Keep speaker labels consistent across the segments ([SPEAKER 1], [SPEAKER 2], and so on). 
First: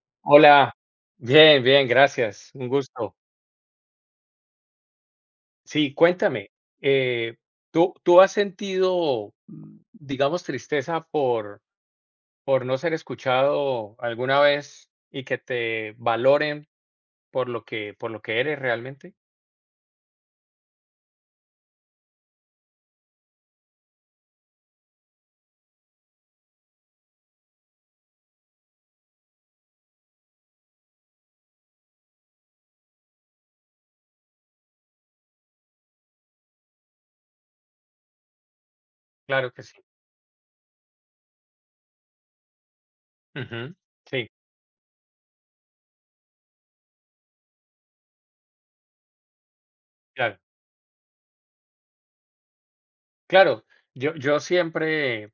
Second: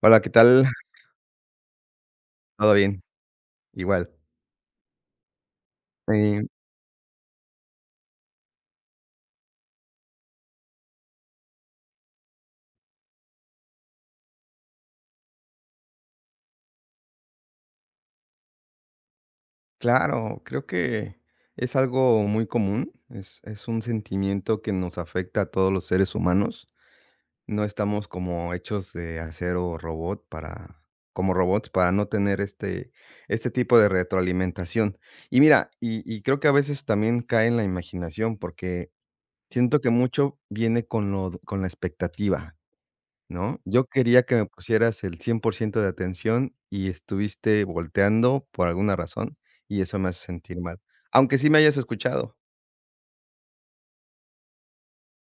[SPEAKER 1] Hola, ¿qué tal?
[SPEAKER 2] Hola, bien, bien, gracias, un
[SPEAKER 1] Todo bien,
[SPEAKER 2] gusto.
[SPEAKER 1] igual.
[SPEAKER 2] Sí,
[SPEAKER 1] Eh,
[SPEAKER 2] cuéntame, eh, ¿tú has sentido, digamos, tristeza por no ser escuchado alguna vez y que te valoren por por lo que eres realmente?
[SPEAKER 1] claro, creo que es algo muy común, es un sentimiento que nos afecta a todos los seres humanos. No estamos como hechos de acero robot para, como robots para no tener este tipo de retroalimentación. Y mira, y creo que a veces también cae en la imaginación, porque
[SPEAKER 2] Claro que sí.
[SPEAKER 1] siento que mucho viene con con la expectativa. ¿No?
[SPEAKER 2] Ujú.
[SPEAKER 1] Yo quería
[SPEAKER 2] Sí,
[SPEAKER 1] que me pusieras el 100% de atención y estuviste volteando por alguna razón, y eso me hace
[SPEAKER 2] claro.
[SPEAKER 1] sentir mal, aunque sí me hayas escuchado,
[SPEAKER 2] Claro, yo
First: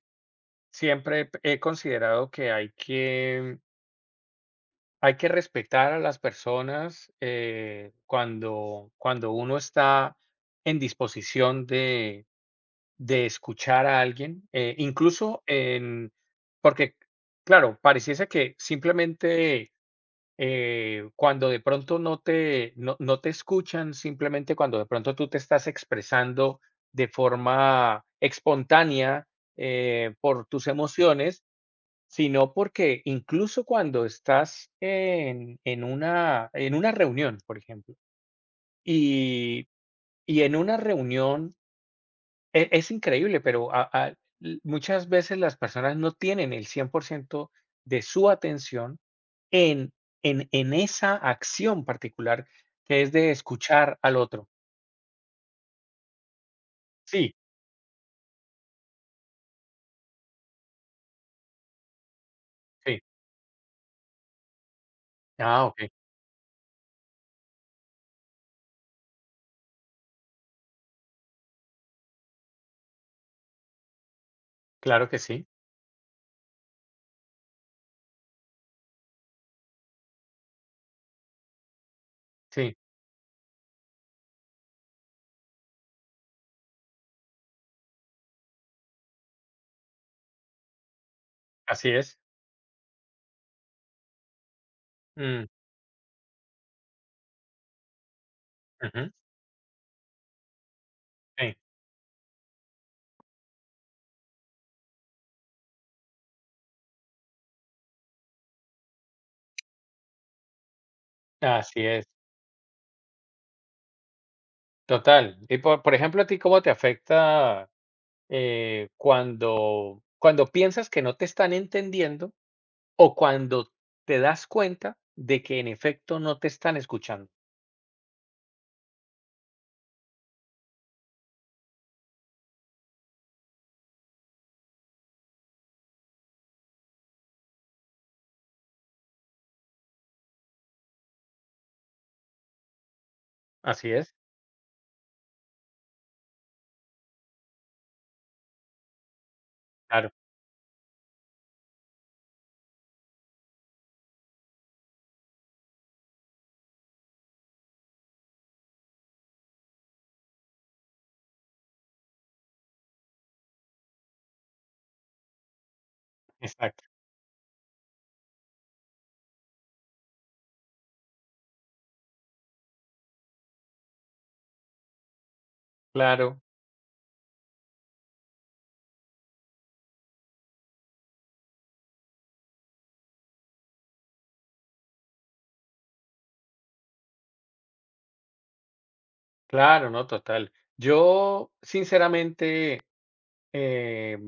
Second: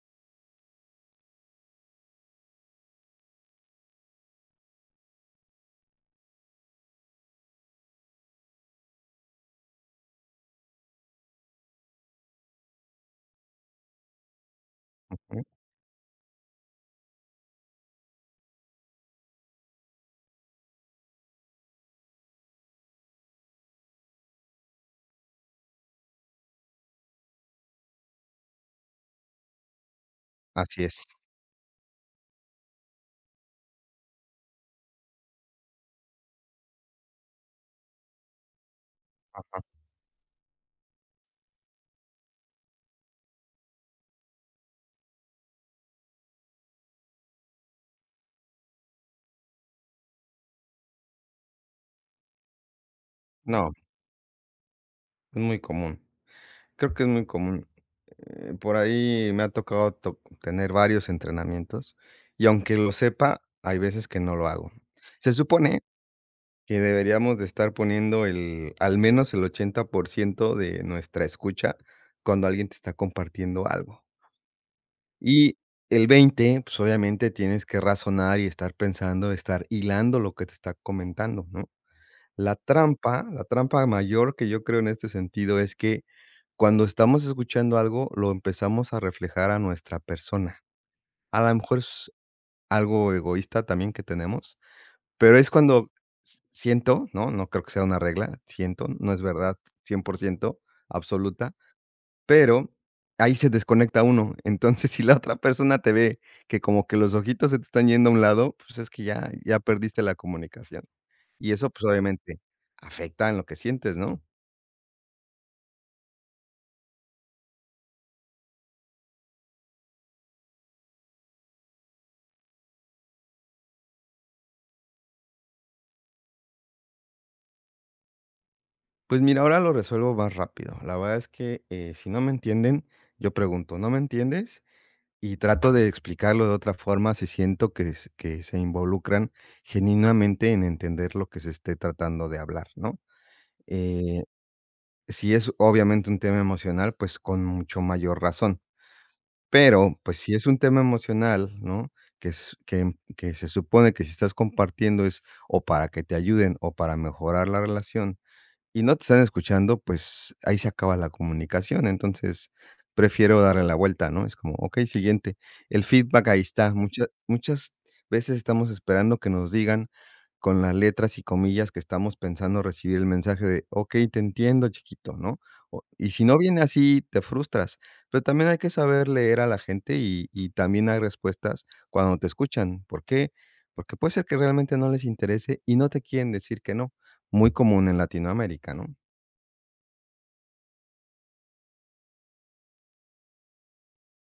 [SPEAKER 2] siempre he considerado que hay que respetar a las personas cuando uno está en disposición de escuchar a alguien,
[SPEAKER 1] ¿no?
[SPEAKER 2] incluso en, porque, claro, pareciese que simplemente cuando de pronto no te escuchan, simplemente cuando de pronto tú te estás expresando de forma espontánea, por tus
[SPEAKER 1] Así es.
[SPEAKER 2] emociones. Sino porque incluso cuando estás en en una reunión, por ejemplo,
[SPEAKER 1] Ajá.
[SPEAKER 2] y y en una reunión es increíble, pero a l muchas veces las personas no tienen el 100% de su atención en en esa acción particular, que es de
[SPEAKER 1] No,
[SPEAKER 2] escuchar al otro.
[SPEAKER 1] es muy común. Creo que es muy
[SPEAKER 2] Sí,
[SPEAKER 1] común. Por ahí me ha tocado to tener varios entrenamientos, y aunque lo
[SPEAKER 2] sí.
[SPEAKER 1] sepa, hay veces que no lo hago. Se
[SPEAKER 2] Ah,
[SPEAKER 1] supone
[SPEAKER 2] okey.
[SPEAKER 1] que deberíamos de estar poniendo el al menos el 80% de nuestra escucha cuando alguien te está compartiendo algo.
[SPEAKER 2] Claro que sí.
[SPEAKER 1] Y el 20, pues, obviamente tienes que razonar y estar pensando, estar hilando lo que te está comentando, ¿no? La
[SPEAKER 2] Sí,
[SPEAKER 1] trampa la trampa mayor que yo creo en este sentido es que cuando estamos escuchando algo, lo empezamos a reflejar a nuestra persona. A lo mejor
[SPEAKER 2] así
[SPEAKER 1] es
[SPEAKER 2] es.
[SPEAKER 1] algo egoísta también que tenemos, pero
[SPEAKER 2] Mm,
[SPEAKER 1] es cuando s siento, ¿no? No creo que sea una regla, siento,
[SPEAKER 2] ujú,
[SPEAKER 1] no es verdad 100%, absoluta,
[SPEAKER 2] sí,
[SPEAKER 1] pero ahí se desconecta uno. Entonces, si la otra persona te ve que como que los ojitos se te están yendo a un lado, pues es que ya perdiste la comunicación. Y eso,
[SPEAKER 2] así
[SPEAKER 1] pues,
[SPEAKER 2] es.
[SPEAKER 1] obviamente afecta en lo que sientes, ¿no?
[SPEAKER 2] Total. Y por ejemplo, ¿a ti cómo te afecta, cuando piensas que no te están entendiendo o cuando te das cuenta de que en efecto no te están escuchando?
[SPEAKER 1] Pues mira, ahora lo resuelvo más rápido. La verdad es que, si no me entienden, yo pregunto: "¿No me entiendes?". Y trato de explicarlo de otra forma si siento que s que se involucran genuinamente en entender lo que se esté tratando de hablar, ¿no?
[SPEAKER 2] Así es.
[SPEAKER 1] Eh Si es obviamente un tema emocional, pues con mucho mayor razón. Pero,
[SPEAKER 2] Claro,
[SPEAKER 1] pues si es un tema emocional, ¿no? Que es que que se supone que si estás compartiendo es o para que te ayuden o para mejorar la relación, y no te están escuchando, pues ahí se acaba la comunicación. Entonces, prefiero darle la vuelta, ¿no? Es como, okey, siguiente. El feedback ahí está.
[SPEAKER 2] exacto.
[SPEAKER 1] Muchas veces estamos esperando que nos digan con las letras y comillas que estamos pensando recibir el mensaje de: "Okey, te entiendo, chiquito", ¿no? O y si
[SPEAKER 2] Claro,
[SPEAKER 1] no viene así, te frustras. Pero también hay que saber leer a la gente y también hay respuestas cuando te escuchan. ¿Por qué? Porque puede ser que realmente no les interese y no te quieren decir que no. Muy común en Latinoamérica, ¿no?
[SPEAKER 2] claro, no, total. Yo, sinceramente, eh,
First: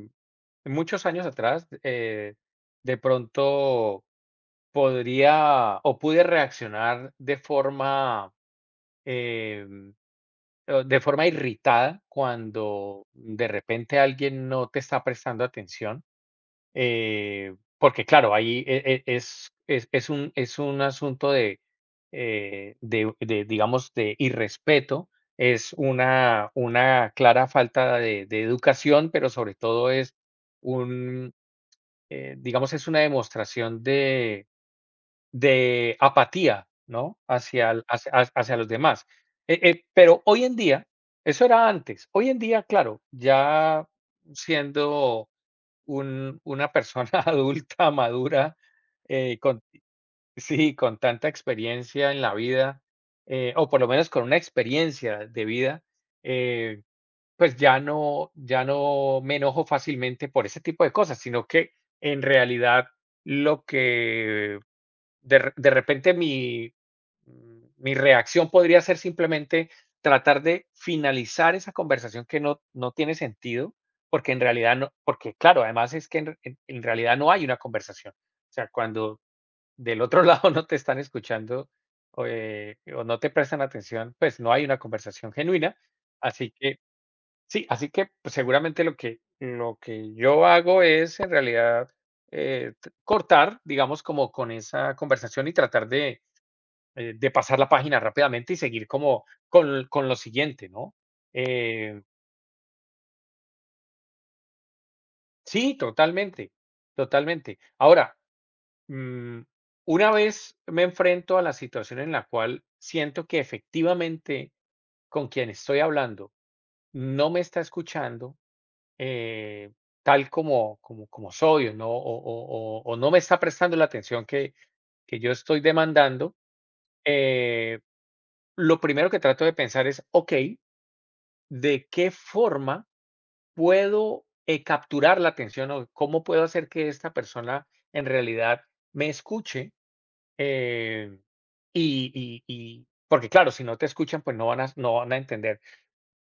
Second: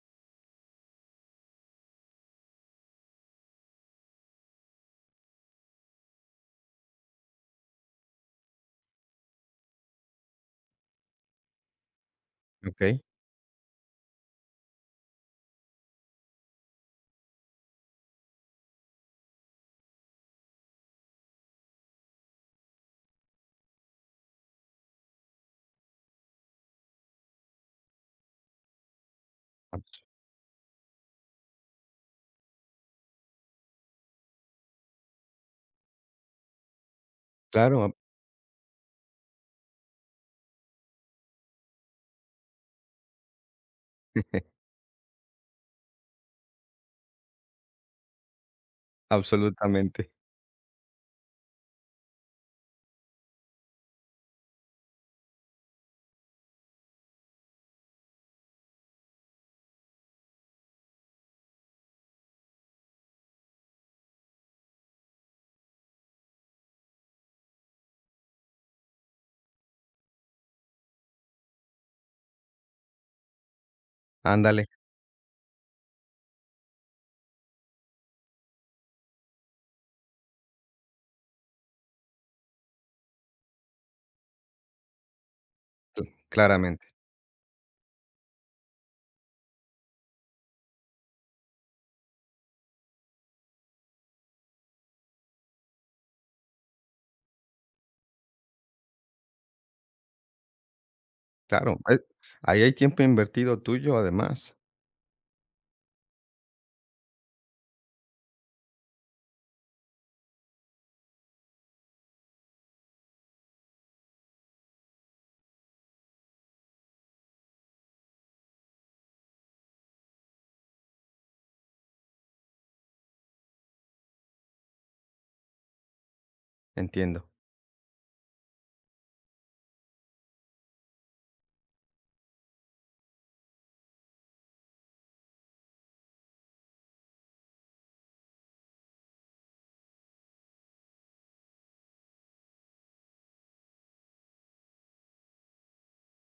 [SPEAKER 2] muchos años atrás, de pronto podría o pude reaccionar de forma, eh, o de forma irritada,
[SPEAKER 1] Okey.
[SPEAKER 2] cuando de repente alguien no te está prestando atención, porque claro, ahí es un, asunto de, digamos, de irrespeto, es una clara falta de educación, pero sobre todo
[SPEAKER 1] Abs
[SPEAKER 2] es un, digamos, es una demostración de apatía, ¿no? Hacia
[SPEAKER 1] claro,
[SPEAKER 2] el
[SPEAKER 1] ab
[SPEAKER 2] hacia ha Hacia los demás. Pero hoy en día, eso era antes. Hoy en día, claro, ya siendo un una persona adulta, madura, con
[SPEAKER 1] absolutamente.
[SPEAKER 2] sí, con tanta experiencia en la vida, o por lo menos con una experiencia de vida, eh, pues ya no me enojo fácilmente por ese tipo de cosas, sino que en realidad lo que de repente mi, mi reacción podría ser simplemente tratar de finalizar esa conversación que no tiene sentido, porque en
[SPEAKER 1] Ándale,
[SPEAKER 2] realidad no, porque claro, además es que en re- en realidad no hay una conversación. O sea, cuando del otro lado no te están escuchando, o no te prestan atención, pues no hay una conversación genuina.
[SPEAKER 1] cl
[SPEAKER 2] Así que.
[SPEAKER 1] claramente,
[SPEAKER 2] Sí, así que, pues, seguramente lo que yo hago es, en realidad, t cortar, digamos, como con esa conversación y tratar de pasar la página rápidamente y seguir como con lo siguiente, ¿no?
[SPEAKER 1] claro. Eh,
[SPEAKER 2] Eh,
[SPEAKER 1] ahí hay tiempo invertido tuyo, además.
[SPEAKER 2] sí, totalmente, totalmente. Ahora, mm, una vez me enfrento a la situación en la cual siento que efectivamente con quien estoy hablando no me está escuchando, eh, tal como soy o no, o no me está prestando la atención que yo estoy demandando,
[SPEAKER 1] Entiendo.
[SPEAKER 2] eh, lo primero que trato de pensar es, ok, ¿de qué forma puedo, capturar la atención o cómo puedo hacer que esta persona en realidad me escuche? Eh, Porque claro, si no te escuchan, pues no van a entender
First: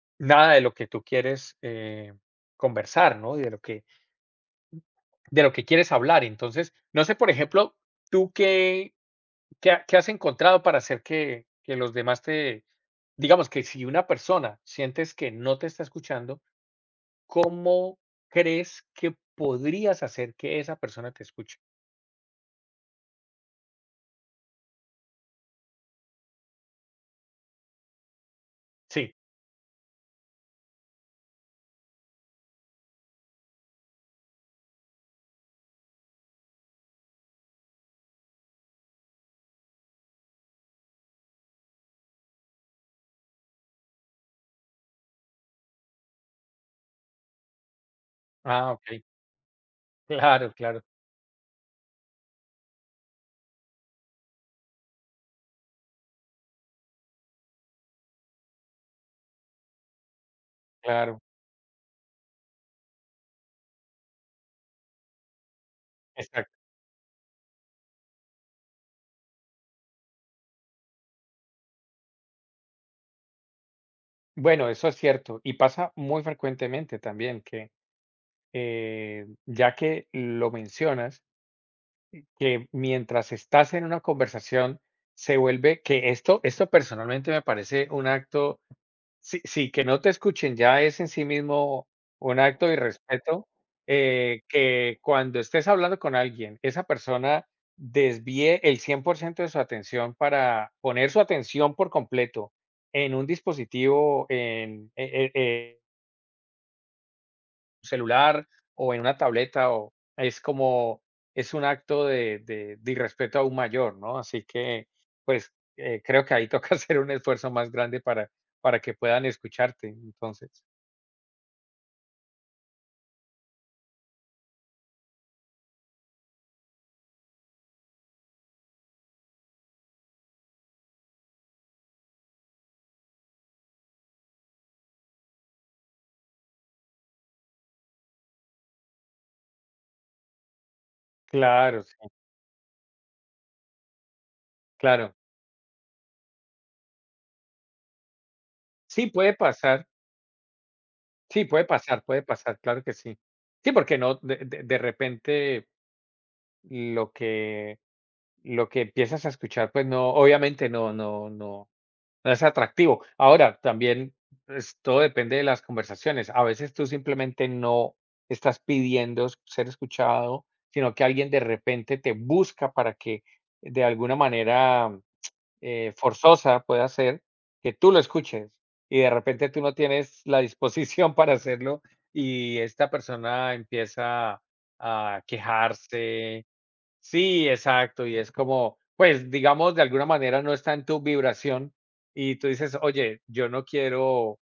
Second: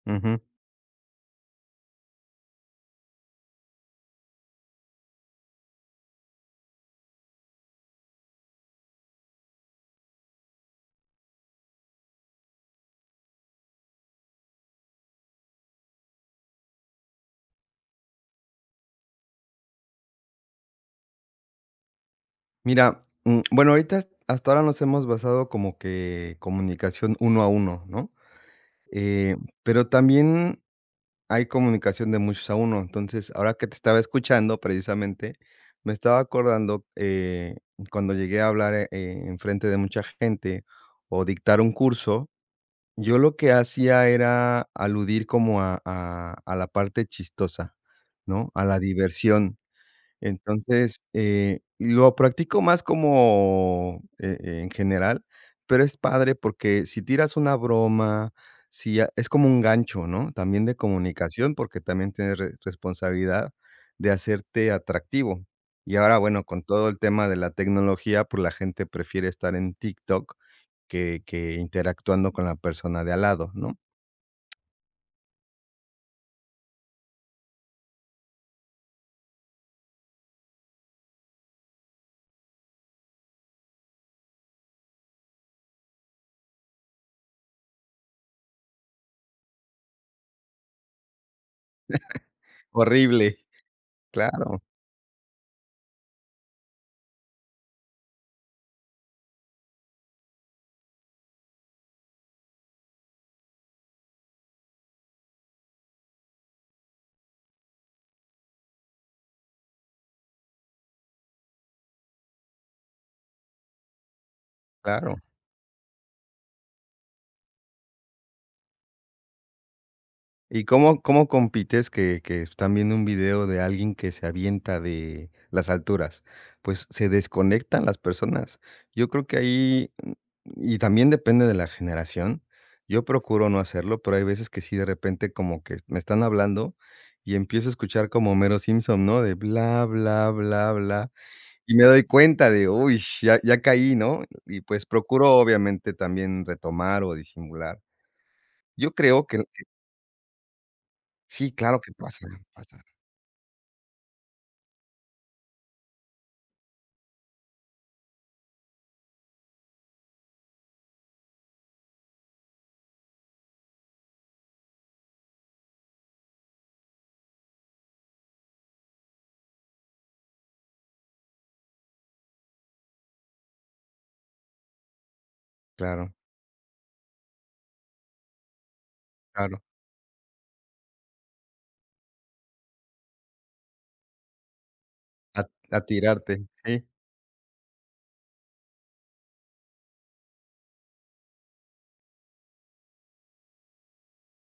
[SPEAKER 1] Ujú.
[SPEAKER 2] nada de lo que tú quieres, conversar, ¿no? Y de lo que quieres hablar. Entonces, no sé, por ejemplo, tú qué, qué has encontrado para hacer que los demás te, digamos que si una persona sientes que no te está escuchando, ¿cómo crees que podrías hacer que esa persona te escuche?
[SPEAKER 1] Mira, bueno, ahorita hasta ahora nos hemos basado como que comunicación uno a uno, ¿no?
[SPEAKER 2] Sí.
[SPEAKER 1] Eh, pero también hay comunicación de muchos a uno. Entonces, ahora que te estaba escuchando precisamente, me estaba acordando, cuando llegué a hablar, en frente de mucha gente o dictar un curso, yo lo que hacía era aludir como a la parte chistosa, ¿no? A
[SPEAKER 2] Ah,
[SPEAKER 1] la
[SPEAKER 2] ok.
[SPEAKER 1] diversión.
[SPEAKER 2] Claro, claro,
[SPEAKER 1] Entonces, lo practico más como, en general, pero es padre porque si tiras una broma, si a es como un gancho, ¿no? También de
[SPEAKER 2] claro.
[SPEAKER 1] comunicación, porque también tienes re responsabilidad de hacerte atractivo. Y ahora, bueno,
[SPEAKER 2] Exacto.
[SPEAKER 1] con todo el tema de la tecnología, pues, la gente prefiere estar en TikTok que interactuando con la persona de al lado, ¿no?
[SPEAKER 2] Bueno, eso es cierto. Y pasa muy frecuentemente también que, ya que lo mencionas, que mientras estás en una conversación se vuelve que esto personalmente me parece un acto, sí, sí, que no te escuchen ya es en sí mismo un acto de
[SPEAKER 1] Horrible.
[SPEAKER 2] irrespeto,
[SPEAKER 1] Claro,
[SPEAKER 2] que cuando estés hablando con alguien, esa persona desvíe el 100% de su atención para poner su atención por completo en un dispositivo, en, e e celular o en una tableta, o es como es un acto de irrespeto aún mayor, ¿no? Así que,
[SPEAKER 1] claro.
[SPEAKER 2] pues, creo que ahí toca hacer un esfuerzo más grande para que puedan escucharte. Entonces,
[SPEAKER 1] ¿Y cómo compites que están viendo un video de alguien que se avienta de las alturas? Pues, se desconectan las personas. Yo creo que ahí, y también depende de la generación. Yo procuro no hacerlo, pero hay veces que sí, de repente, como que me están hablando y empiezo a escuchar como Homero Simpson, ¿no? De bla, bla, bla, bla, y
[SPEAKER 2] claro,
[SPEAKER 1] me doy
[SPEAKER 2] sí,
[SPEAKER 1] cuenta de, uy, ya caí, ¿no? Y, pues,
[SPEAKER 2] claro.
[SPEAKER 1] procuro, obviamente, también retomar o disimular. Yo
[SPEAKER 2] Sí,
[SPEAKER 1] creo
[SPEAKER 2] puede
[SPEAKER 1] que
[SPEAKER 2] pasar, sí,
[SPEAKER 1] sí, claro que
[SPEAKER 2] puede
[SPEAKER 1] pasa,
[SPEAKER 2] pasar,
[SPEAKER 1] pasa.
[SPEAKER 2] claro que sí. Sí, porque no, de repente lo que, lo que empiezas a escuchar, pues no, obviamente no, no, no es atractivo. Ahora, también, pues, todo depende de las conversaciones. A veces tú simplemente no estás pidiendo s ser escuchado, sino que alguien de repente te busca para que, de alguna manera,
[SPEAKER 1] Claro,
[SPEAKER 2] forzosa, pueda ser que tú lo escuches, y de repente tú
[SPEAKER 1] claro.
[SPEAKER 2] no tienes la disposición para hacerlo, y esta persona empieza a
[SPEAKER 1] A tirarte,
[SPEAKER 2] quejarse.
[SPEAKER 1] sí,
[SPEAKER 2] Sí, exacto, y es como, pues, digamos, de alguna manera no está en tu vibración y tú dices: "Oye, yo no quiero,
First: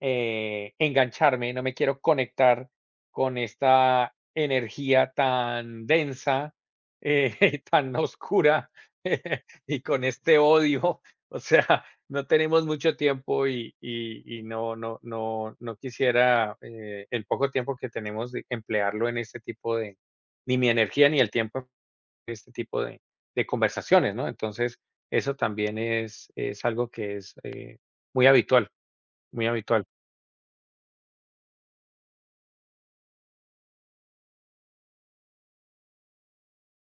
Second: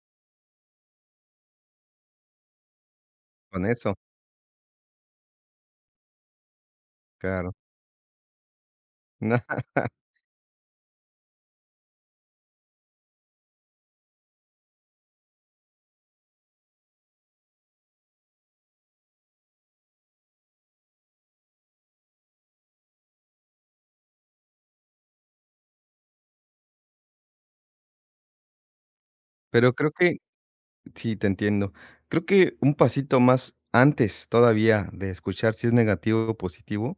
[SPEAKER 2] engancharme, no me quiero conectar con
[SPEAKER 1] con eso,
[SPEAKER 2] esta energía tan densa, eh,
[SPEAKER 1] claro.
[SPEAKER 2] tan oscura, y con este odio". O sea, no tenemos mucho tiempo y no quisiera, el poco tiempo que tenemos de emplearlo en este tipo de, ni mi energía ni el tiempo, este tipo de conversaciones, ¿no? Entonces, eso también es algo que es, muy habitual, muy
[SPEAKER 1] Pero
[SPEAKER 2] habitual.
[SPEAKER 1] creo que sí, te entiendo. Creo que un pasito más antes todavía de escuchar si es negativo o positivo,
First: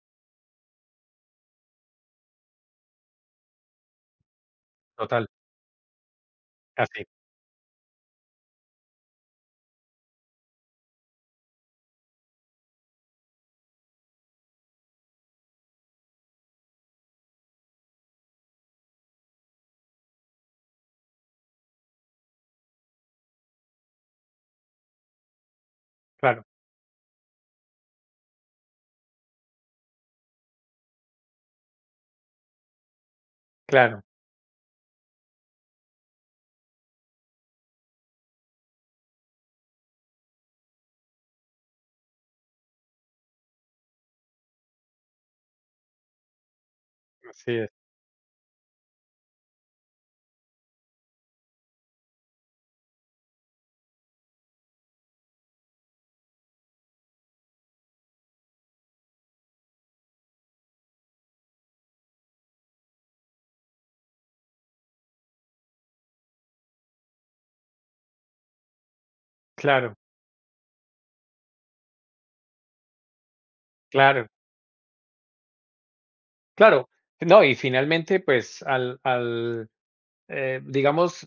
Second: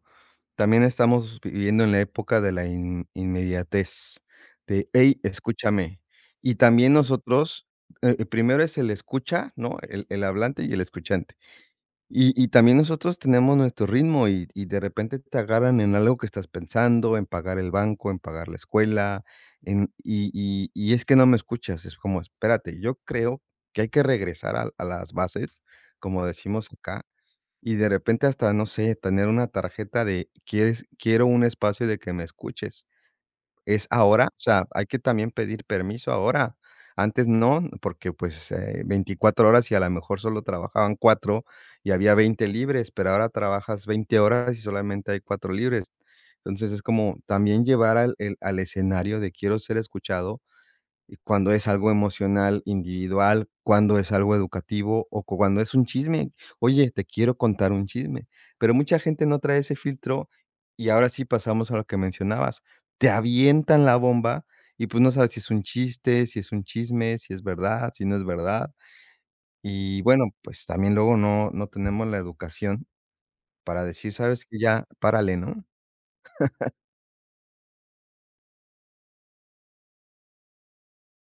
[SPEAKER 1] también estamos viviendo en la época de la in inmediatez, de: "Hey,
[SPEAKER 2] Total,
[SPEAKER 1] escúchame". Y también
[SPEAKER 2] así,
[SPEAKER 1] nosotros, primero es el escucha, ¿no? El hablante y el escuchante. Y también nosotros tenemos nuestro ritmo y de repente te agarran en algo que estás pensando, en pagar el banco, en pagar la escuela, en y es que no me escuchas, es como, espérate, yo creo que hay que regresar a las bases, como
[SPEAKER 2] claro,
[SPEAKER 1] decimos acá, y de repente hasta, no sé, tener una tarjeta de quieres quiero un espacio de que me escuches. Es
[SPEAKER 2] claro,
[SPEAKER 1] ahora, o sea, hay que también pedir permiso ahora. Antes no, porque, pues, 24 horas y a lo mejor solo trabajaban 4 y había 20 libres, pero ahora trabajas 20 horas y solamente hay 4 libres. Entonces, es como
[SPEAKER 2] así
[SPEAKER 1] también
[SPEAKER 2] es,
[SPEAKER 1] llevar al escenario de quiero ser escuchado y cuando es algo emocional, individual, cuando es algo educativo o cuando es un chisme. Oye, te quiero contar un chisme. Pero mucha gente no trae ese filtro y ahora sí pasamos a lo que mencionabas. Te avientan la bomba y pues no sabes si es un chiste, si es un chisme, si es verdad, si no es verdad.
[SPEAKER 2] claro,
[SPEAKER 1] Y bueno, pues también luego no, no tenemos la educación para decir,
[SPEAKER 2] claro,
[SPEAKER 1] sabes que ya, párale, ¿no?
[SPEAKER 2] claro. No, y finalmente, pues, digamos,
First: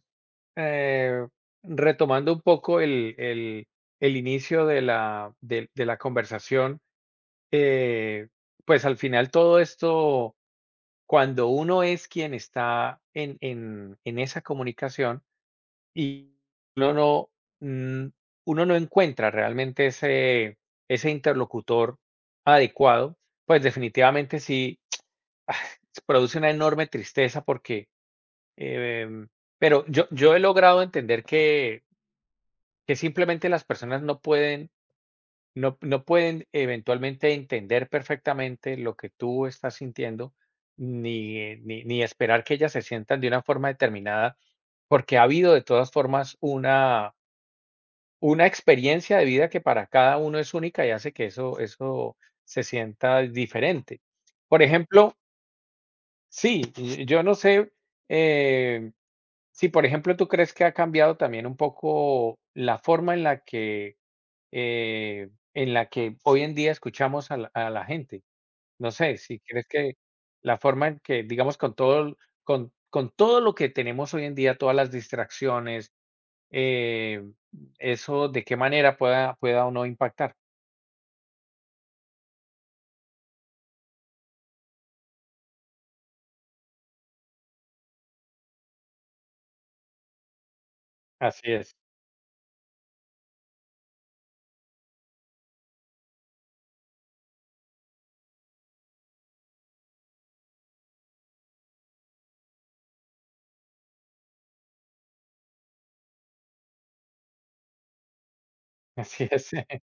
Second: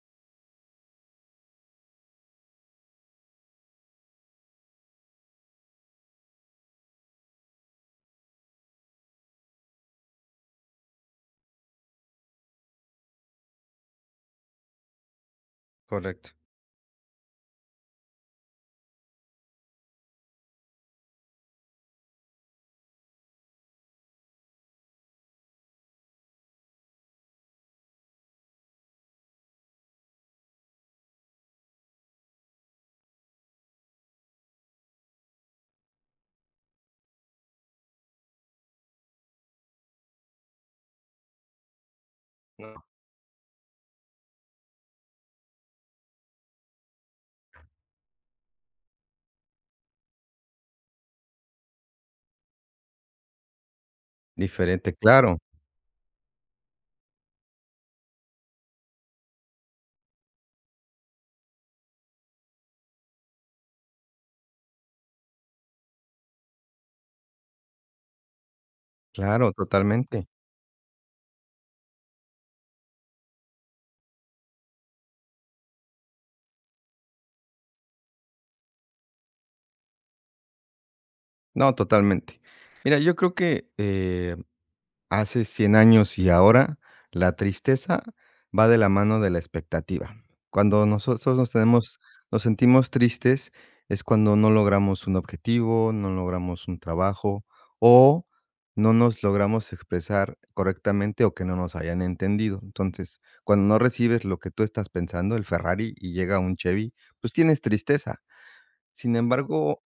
[SPEAKER 2] eh, retomando un poco el inicio de la conversación, eh, pues, al final todo esto. Cuando uno es quien está en esa comunicación
[SPEAKER 1] Correcto.
[SPEAKER 2] y uno no, mm, uno no encuentra realmente ese interlocutor adecuado, pues definitivamente sí produce una enorme tristeza em, pero yo he logrado entender que simplemente las personas no pueden, no pueden eventualmente entender perfectamente lo que tú estás sintiendo, ni esperar que ellas
[SPEAKER 1] No.
[SPEAKER 2] se sientan de una forma determinada, porque ha habido de todas formas una experiencia de vida que para cada uno es única y hace que eso se sienta diferente. Por
[SPEAKER 1] Diferente,
[SPEAKER 2] ejemplo,
[SPEAKER 1] claro,
[SPEAKER 2] sí, yo no sé, eh, si, por ejemplo, tú crees que ha cambiado también un poco la forma en la que, en la que hoy en día escuchamos a la gente. No sé, si
[SPEAKER 1] claro,
[SPEAKER 2] crees que
[SPEAKER 1] totalmente.
[SPEAKER 2] la forma en que, digamos, con todo, con todo lo que tenemos hoy en día, todas las distracciones, eh, eso de qué manera pueda o no impactar.
[SPEAKER 1] No, totalmente. Mira, yo creo que, hace 100 años y ahora, la tristeza va de la mano de la expectativa. Cuando nosotros
[SPEAKER 2] Así es,
[SPEAKER 1] nos sentimos tristes, es cuando no logramos un objetivo, no logramos un trabajo, o no nos logramos expresar correctamente, o que no nos hayan entendido. Entonces, cuando no recibes lo que tú estás pensando, el Ferrari, y llega un Chevy, pues tienes tristeza. Sin
[SPEAKER 2] así es,
[SPEAKER 1] embargo,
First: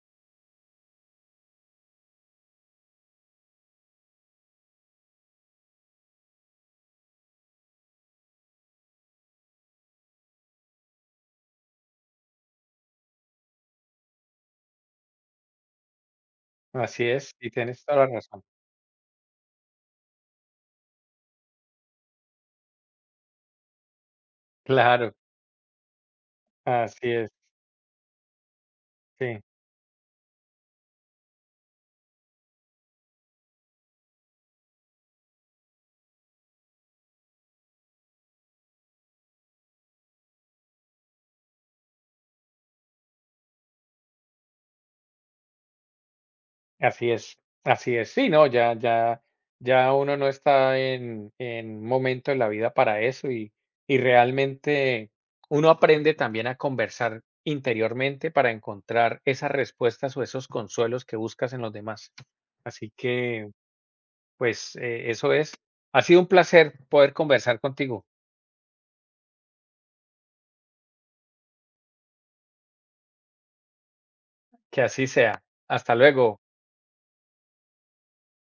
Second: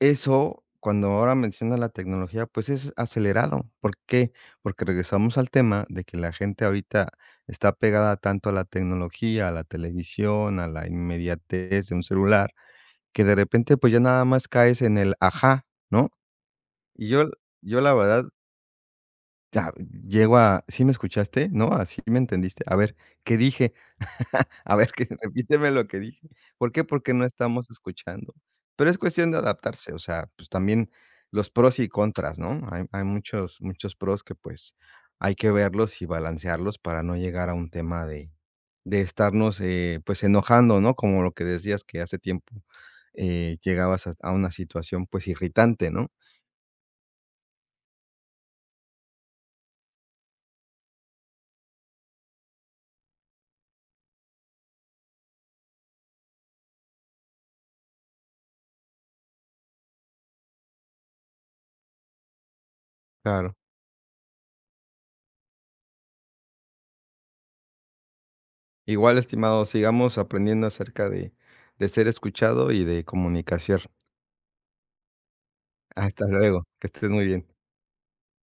[SPEAKER 1] eso, cuando ahora menciona la tecnología, pues es acelerado. ¿Por qué? Porque regresamos al tema de que la gente ahorita está pegada tanto a la tecnología, a la televisión, a la inmediatez de un celular, que de repente, pues ya nada más caes en el ajá, ¿no?
[SPEAKER 2] así
[SPEAKER 1] Y yo,
[SPEAKER 2] es, y
[SPEAKER 1] yo
[SPEAKER 2] tienes
[SPEAKER 1] la
[SPEAKER 2] toda la
[SPEAKER 1] verdad,
[SPEAKER 2] razón.
[SPEAKER 1] ya llego a, ¿sí me escuchaste? ¿No? ¿Así me entendiste? A ver, ¿qué dije? A ver, que
[SPEAKER 2] Claro,
[SPEAKER 1] repíteme lo que dije. ¿Por qué?
[SPEAKER 2] así
[SPEAKER 1] Porque no
[SPEAKER 2] es,
[SPEAKER 1] estamos escuchando. Pero es cuestión de
[SPEAKER 2] sí.
[SPEAKER 1] adaptarse, o sea, pues también los pros y contras, ¿no? Hay muchos pros que, pues, hay que verlos y balancearlos para no llegar a un tema de estarnos, pues, enojando, ¿no? Como lo que decías que hace tiempo, llegabas a una situación, pues, irritante, ¿no?
[SPEAKER 2] Así es, así es. Sí, no, ya, ya, ya uno no está en, un momento en la vida para eso y, realmente uno aprende también a conversar interiormente para encontrar esas respuestas o esos consuelos que buscas en los demás. Así que,
[SPEAKER 1] Claro.
[SPEAKER 2] pues, eso es. Ha sido un placer poder conversar contigo.
[SPEAKER 1] Igual, estimado, sigamos aprendiendo acerca de ser escuchado y de comunicación.
[SPEAKER 2] Que así sea. Hasta
[SPEAKER 1] Hasta
[SPEAKER 2] luego.
[SPEAKER 1] luego, que estés muy bien.